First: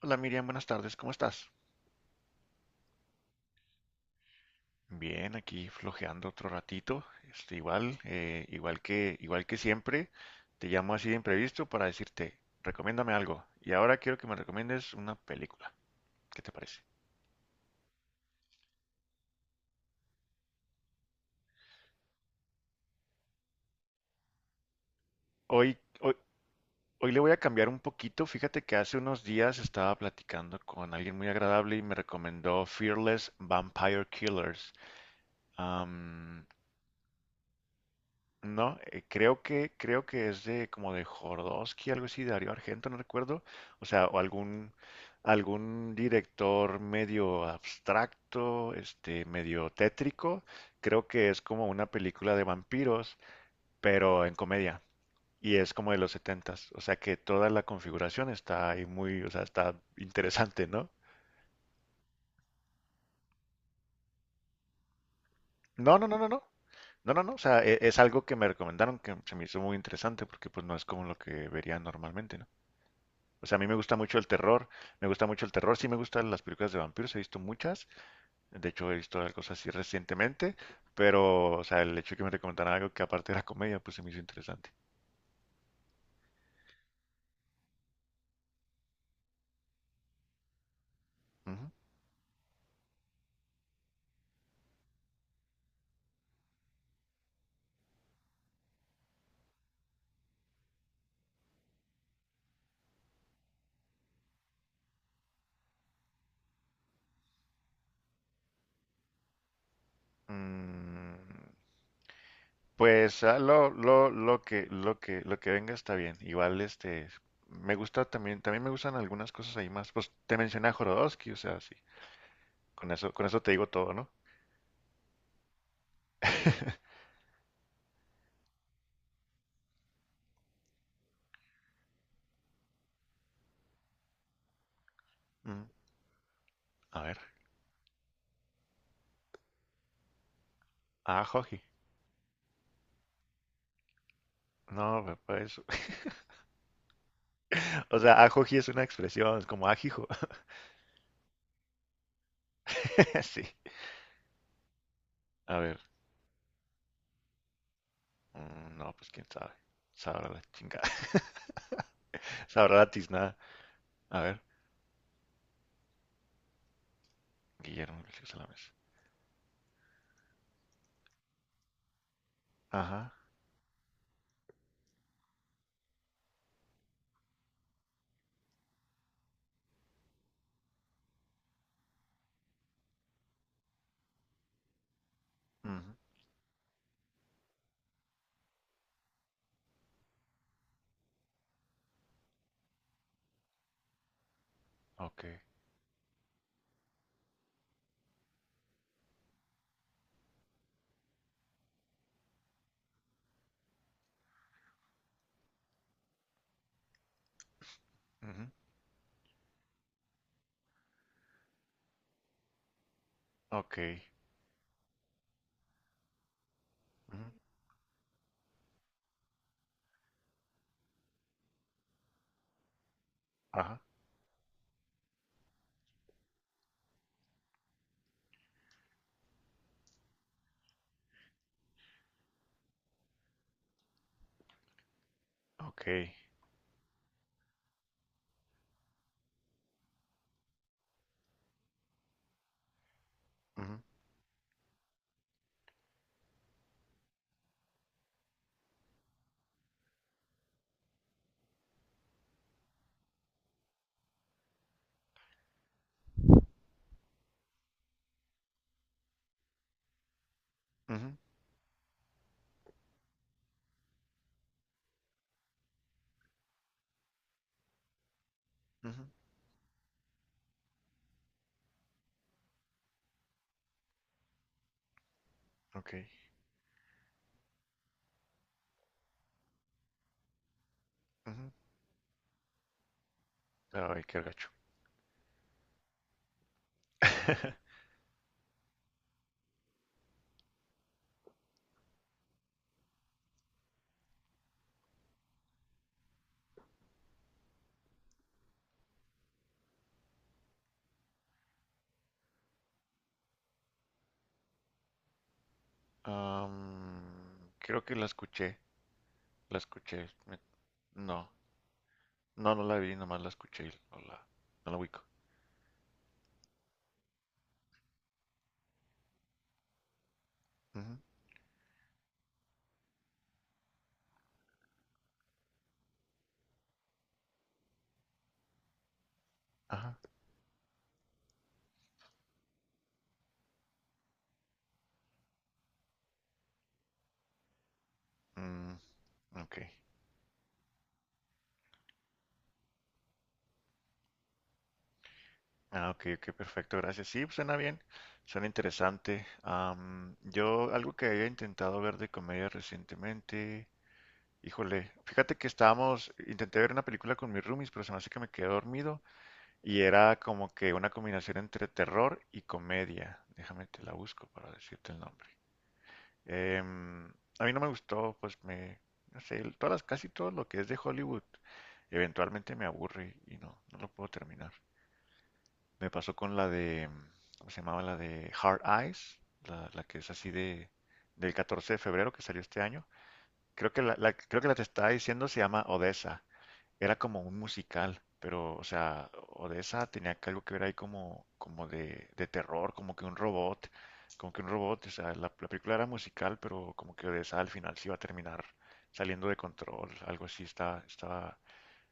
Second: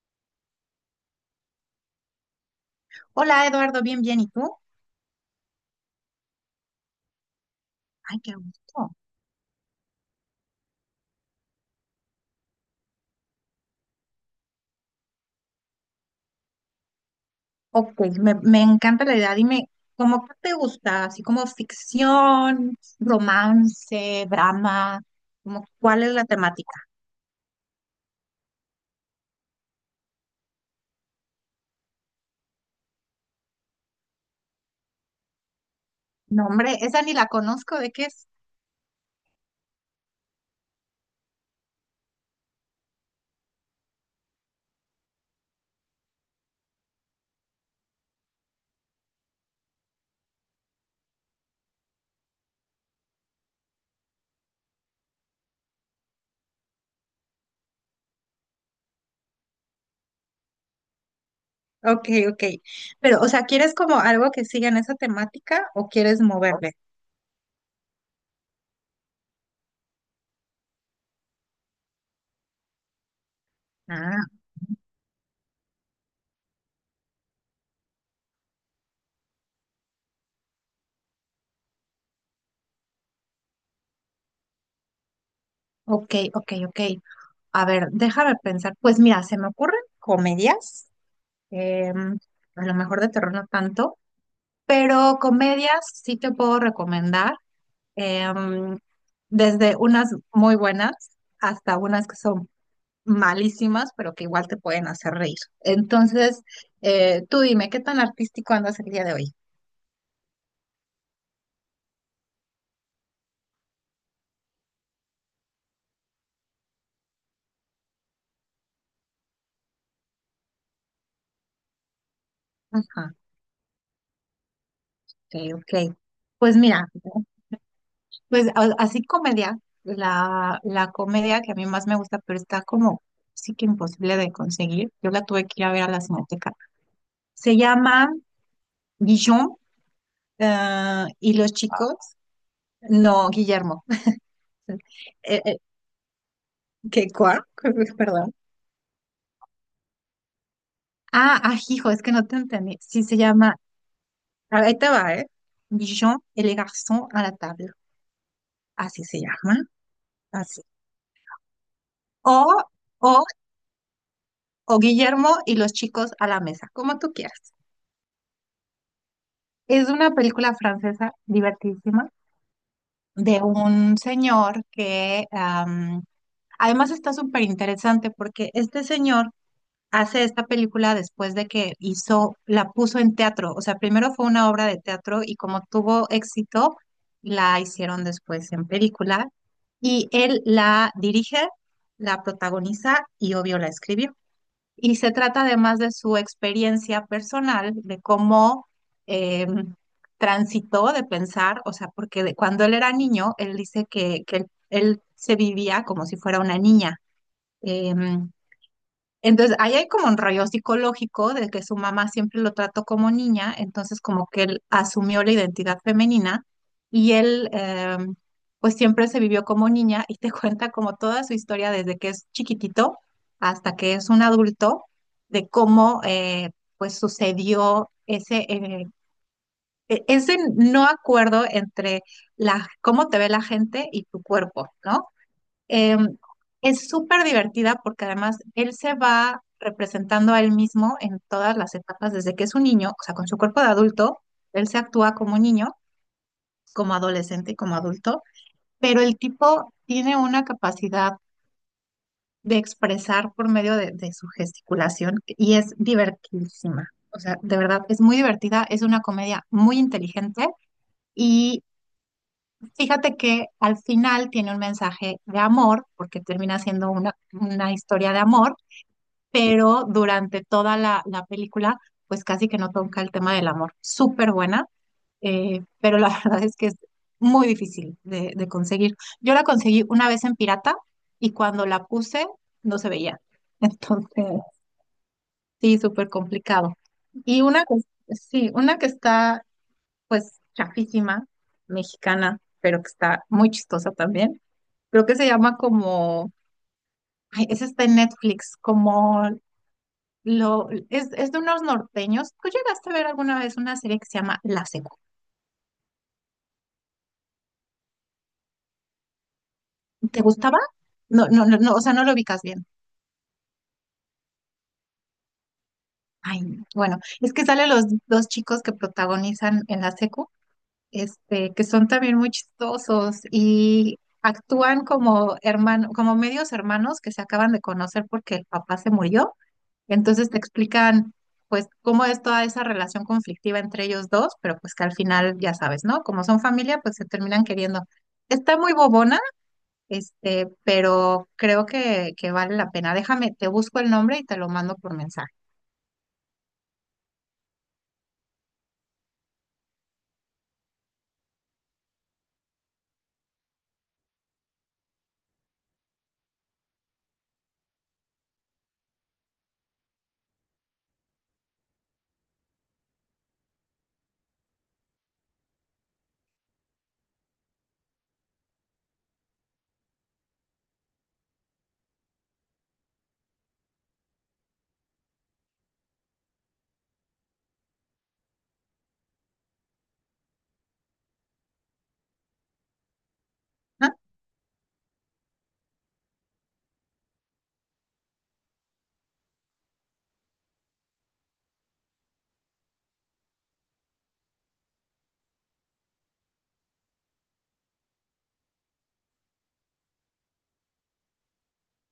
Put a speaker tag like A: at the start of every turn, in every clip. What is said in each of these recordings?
A: Hola Miriam, buenas tardes, ¿cómo estás?
B: Hola Eduardo, bien, bien. ¿Y tú?
A: Bien, aquí flojeando otro ratito, igual,
B: Ay, qué
A: igual
B: gusto.
A: que, igual que siempre, te llamo así de imprevisto para decirte, recomiéndame algo, y ahora quiero que me recomiendes una película, ¿qué te parece?
B: Ok, me encanta la idea. Dime, ¿cómo qué te gusta? Así como ficción, romance, drama, como,
A: Hoy,
B: ¿cuál es
A: hoy,
B: la temática?
A: hoy le voy a cambiar un poquito, fíjate que hace unos días estaba platicando con alguien muy agradable y me recomendó Fearless Vampire Killers. Am,
B: No, hombre, esa ni la conozco, ¿de qué es?
A: No, creo que es de como de Jodorowsky, algo así, Darío Argento, no recuerdo. O sea, o algún, algún director medio abstracto, medio tétrico. Creo que es como una película de vampiros, pero en comedia. Y es como de los setentas. O sea que toda la configuración está ahí muy, o sea, está interesante, ¿no?
B: Ok, ok. Pero, o sea, ¿quieres como algo que siga en esa temática o
A: No, no, no,
B: quieres
A: no, no.
B: moverle?
A: No, no, no. O sea, es algo que me recomendaron que se me hizo muy interesante porque pues no es como lo que vería normalmente, ¿no? O sea, a mí me gusta mucho
B: Ah,
A: el terror, me gusta mucho el terror, sí me gustan las películas de vampiros, he visto muchas, de hecho he visto algo así recientemente, pero, o sea, el hecho de que me recomendaran algo que aparte era comedia, pues se me hizo interesante.
B: ok, ok, ok. A ver, déjame pensar. Pues mira, se me ocurren comedias,
A: Ujú.
B: em, a lo mejor de terror no tanto. Pero comedias sí te puedo recomendar, em, desde unas muy buenas hasta unas que son malísimas, pero que igual te pueden hacer reír. Entonces, tú dime, ¿qué tan artístico andas el día de hoy?
A: Mm, pues lo que venga está bien. Igual, me gusta también, también me gustan algunas cosas ahí más. Pues te mencioné a Jodorowsky, o sea, sí,
B: Ajá,
A: con eso te digo todo, ¿no?
B: ok, ok. Pues mira, pues así comedia, la comedia que a mí más me gusta, pero está como sí que imposible de conseguir. Yo la tuve que ir
A: Mm,
B: a ver a la Cineteca.
A: a ver,
B: Se llama Guillón
A: ah,
B: y los
A: Joji,
B: chicos. No, Guillermo.
A: no,
B: Eh,
A: pues.
B: eh, ¿Qué cuá?
A: O sea,
B: Perdón.
A: ajoji es una expresión, es como ajijo.
B: Ah, ah, hijo, es que no te entendí. Sí, se
A: Sí.
B: llama. Ahí te va, ¿eh?
A: A ver,
B: Jean et les garçons à la table.
A: no,
B: Así
A: pues
B: se
A: quién sabe.
B: llama.
A: Sabrá la
B: Así.
A: chingada.
B: O,
A: Sabrá la
B: o,
A: tiznada. A ver,
B: o Guillermo y los chicos a la mesa, como tú quieras.
A: Guillermo Iglesias a la mesa.
B: Es una película francesa divertidísima
A: Ajá.
B: de un señor que además está súper interesante porque este señor hace esta película después de que hizo, la puso en teatro. O sea, primero fue una obra de teatro y como
A: Ujú.
B: tuvo éxito, la hicieron después en película. Y él la dirige, la protagoniza y obvio la escribió. Y se
A: Ok.
B: trata además de su experiencia personal, de cómo em, transitó de pensar, o sea, porque cuando él era niño, él dice que él se vivía como si fuera una niña. Em,
A: Ujú.
B: entonces, ahí hay como un rollo psicológico de que su mamá siempre lo trató como niña,
A: Ok.
B: entonces como que él asumió la identidad femenina y
A: Ujú.
B: él pues siempre se vivió como niña y te cuenta como toda su historia desde que es chiquitito hasta
A: Ajá.
B: que es un adulto, de cómo pues sucedió ese, ese no acuerdo entre la, cómo te ve la gente y tu cuerpo, ¿no?
A: Ok.
B: Eh, es súper divertida porque además él se va representando a él mismo en todas las etapas, desde que es un niño, o sea, con su cuerpo de
A: Ujú.
B: adulto, él se actúa como niño, como adolescente y como adulto, pero el tipo tiene una capacidad de expresar por medio de su gesticulación y es divertidísima. O sea, de verdad, es muy divertida, es una comedia muy inteligente
A: Ujú.
B: y fíjate que al final tiene un mensaje de amor, porque termina siendo una historia de amor
A: Ujú.
B: pero durante toda la, la película, pues casi que no toca el tema del amor. Súper buena,
A: Ok.
B: pero la verdad es que es muy difícil de conseguir. Yo la conseguí una vez en pirata y
A: Ujú.
B: cuando la puse no se veía.
A: Ay, qué
B: Entonces,
A: gacho.
B: sí, súper complicado. Y una que, sí, una que está pues chafísima, mexicana, pero que está muy chistosa también. Creo que se llama como, ay, esa está en Netflix, como Lo, es de unos norteños. ¿Tú llegaste a ver alguna vez una serie que se llama La Secu?
A: Creo que la escuché. La escuché.
B: ¿Te
A: me-
B: gustaba? No,
A: No.
B: no, no, no, o sea, no lo ubicas bien.
A: Nomás la escuché y no la ubico.
B: Ay, no. Bueno, es que salen los dos chicos que protagonizan en La Secu,
A: Ujú.
B: este, que son también muy chistosos y actúan como hermano, como medios hermanos que se acaban de conocer porque el papá se murió.
A: Ajá.
B: Entonces te explican pues cómo es toda esa relación conflictiva entre ellos dos, pero pues que al final ya sabes, ¿no? Como son familia, pues se terminan queriendo. Está muy
A: mm,
B: bobona,
A: Ok.
B: este, pero creo que vale la pena. Déjame, te busco el nombre y te lo mando por mensaje.
A: Ah, ok, ok, perfecto, gracias. Sí, pues, suena bien, suena interesante. Yo, algo que había intentado ver de comedia recientemente, híjole, intenté ver una película con mis roomies, pero se me hace que me quedé dormido y era como que una combinación entre terror y comedia. Déjame te la busco para decirte el nombre. Em, a mí no me gustó, no sé, casi todo lo que es de Hollywood, eventualmente me aburre y no, no lo puedo terminar. Me pasó con la de, ¿cómo se llamaba? La de Hard Eyes, la que es así de, del 14 de febrero que salió este año. Creo que
B: Ah,
A: creo que la te estaba diciendo se llama Odessa. Era como un musical, pero, o sea, Odessa tenía que algo que ver ahí como, como de terror, como que un robot, como que un robot, o sea, la película era musical, pero como que Odessa al final se iba a terminar saliendo de control, algo así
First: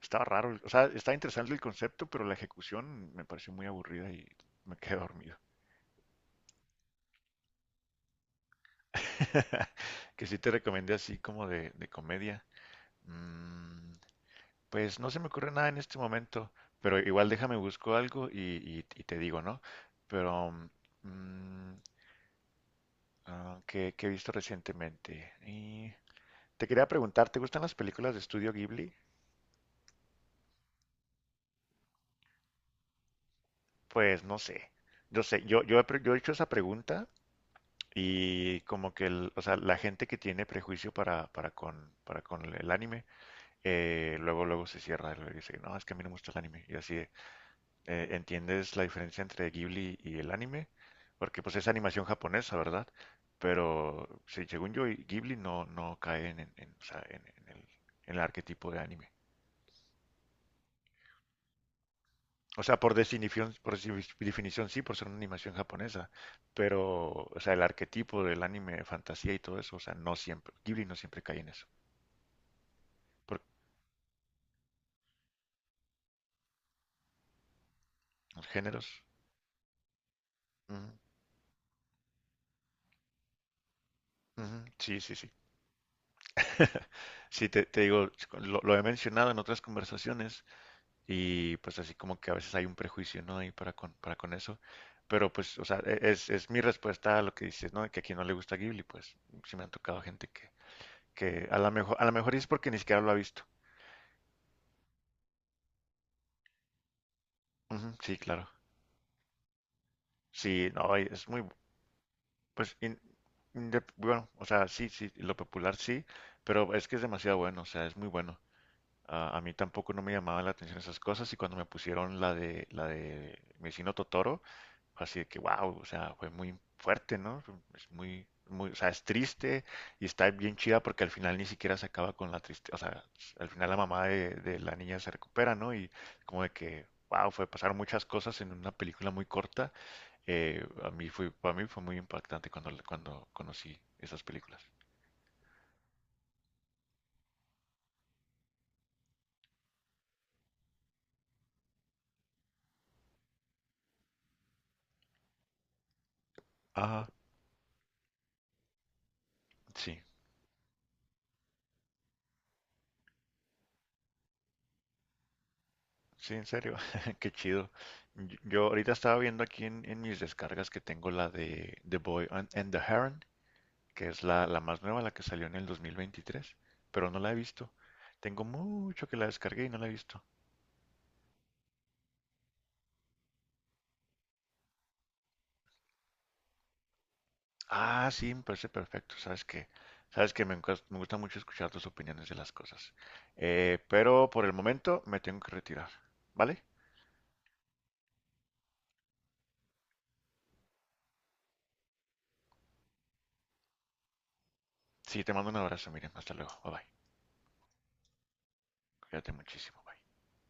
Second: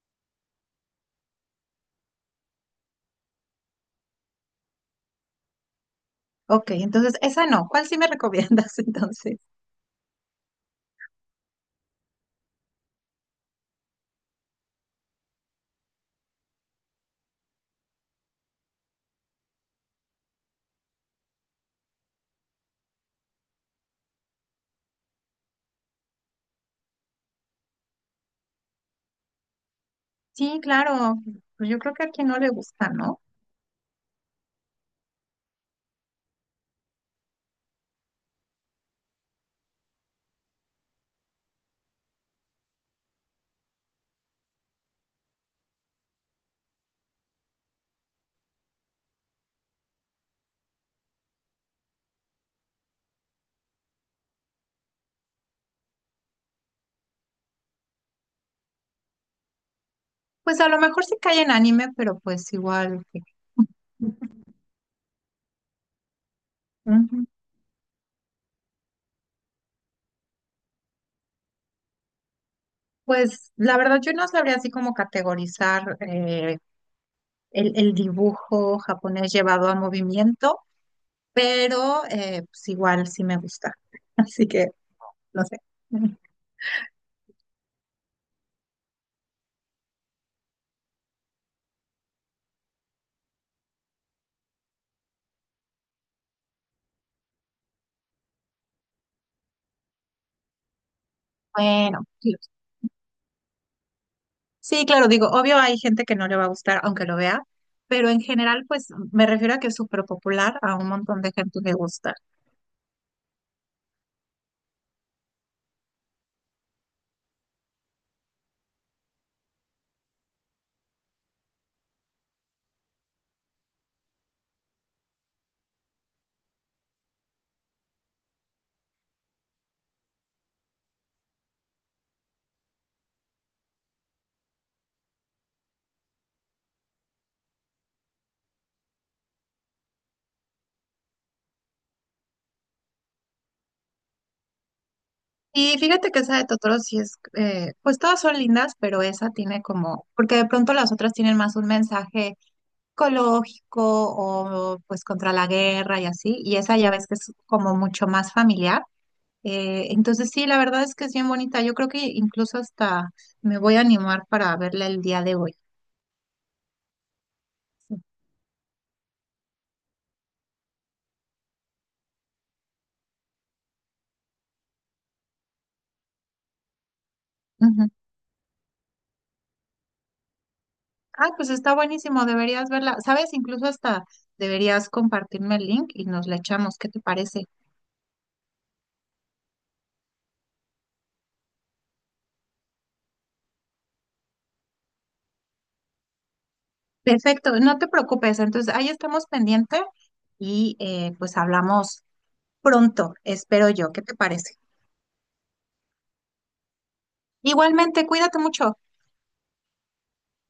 A: estaba raro, o sea, estaba interesante el concepto, pero la ejecución me pareció muy aburrida y me quedé dormido.
B: ok, entonces esa no. ¿Cuál sí me recomiendas entonces?
A: Que sí te recomendé así como de comedia. Mm, pues no se me ocurre nada en este momento, pero igual déjame busco algo y, y te digo, ¿no? Pero, mm, ¿qué, qué he visto recientemente? Y te quería preguntar, ¿te gustan las películas de Estudio Ghibli?
B: Sí, claro. Pues yo creo que a quien no le gusta, ¿no?
A: Pues no sé. Yo sé, he yo he hecho esa pregunta. Y como que o sea, la gente que tiene prejuicio para, para con el anime, luego, luego se cierra y dice, no, es que a mí no me gusta el anime. Y así, de, ¿entiendes la diferencia entre Ghibli y el anime? Porque pues es animación japonesa, ¿verdad? Pero sí, según yo, Ghibli no, no cae en, en, o sea, en el arquetipo de anime.
B: Pues a lo mejor sí cae en anime, pero pues
A: O sea, por
B: igual.
A: definición, por definición sí, por ser una animación japonesa, pero,
B: Ujú.
A: o sea, el arquetipo del anime, fantasía y todo eso, o sea, no siempre, Ghibli no siempre cae en eso. Por
B: Pues la verdad yo no sabría así como categorizar el
A: los
B: dibujo
A: géneros.
B: japonés llevado al movimiento,
A: Ujú,
B: pero pues igual sí me gusta. Así
A: ujú,
B: que,
A: sí, sí, sí.
B: no sé.
A: Sí, te digo, lo he mencionado en otras conversaciones y pues así como que a veces hay un prejuicio, ¿no? Ahí para con eso. Pero pues, o sea, es mi respuesta a lo que dices, ¿no? Que a quien no le gusta Ghibli, pues sí me han tocado gente que
B: Bueno,
A: a lo mejor
B: sí,
A: es porque ni siquiera lo ha visto.
B: sí, claro, digo, obvio hay gente que no le va a gustar aunque lo vea,
A: Ujú,
B: pero
A: sí,
B: en
A: claro.
B: general, pues me refiero a que es súper popular,
A: Sí,
B: a un
A: no, y
B: montón
A: es
B: de
A: muy,
B: gente le gusta.
A: pues, in- bueno, o sea, sí, sí, lo popular sí, pero es que es demasiado bueno, o sea, es muy bueno. Ah, a mí tampoco no me llamaban la atención esas cosas y cuando me pusieron la de mi vecino Totoro, fue así de que wow, o sea, fue muy fuerte, ¿no? Es muy, muy, o sea, es triste y está bien chida porque al final ni siquiera se acaba con la tristeza, o sea, al final la mamá de la niña se recupera, ¿no? Y como de que wow, fue pasar muchas cosas en una película muy corta. A mí fue, para mí fue muy impactante cuando cuando conocí esas películas.
B: Y fíjate que esa de Totoro sí es, pues todas son lindas, pero esa tiene como, porque de pronto las otras tienen más un mensaje ecológico o pues contra la guerra y así, y esa ya
A: Ah,
B: ves que es como mucho más familiar.
A: sí.
B: Entonces sí, la verdad es que es bien bonita. Yo creo que incluso hasta me voy a animar para verla el día de hoy.
A: Sí, en serio, qué chido.
B: Sí.
A: Yo ahorita estaba viendo aquí en mis descargas que tengo la de The Boy and the Heron, que es la más nueva, la que salió en el 2023, pero no la he visto.
B: Ujú.
A: Tengo mucho que la descargué y no la he visto.
B: Ah, pues está buenísimo, deberías verla. ¿Sabes? Incluso hasta deberías compartirme el link y nos la echamos. ¿Qué te parece?
A: Ah, sí, me parece perfecto. Sabes que me gusta mucho escuchar tus opiniones de las cosas. Pero por el momento me tengo que retirar, ¿vale?
B: Perfecto, no te preocupes. Entonces ahí estamos pendiente y pues hablamos pronto, espero yo. ¿Qué te parece?
A: Sí, te mando un abrazo, Miriam. Hasta luego. Bye bye.
B: Igualmente, cuídate mucho.
A: Cuídate muchísimo. Bye.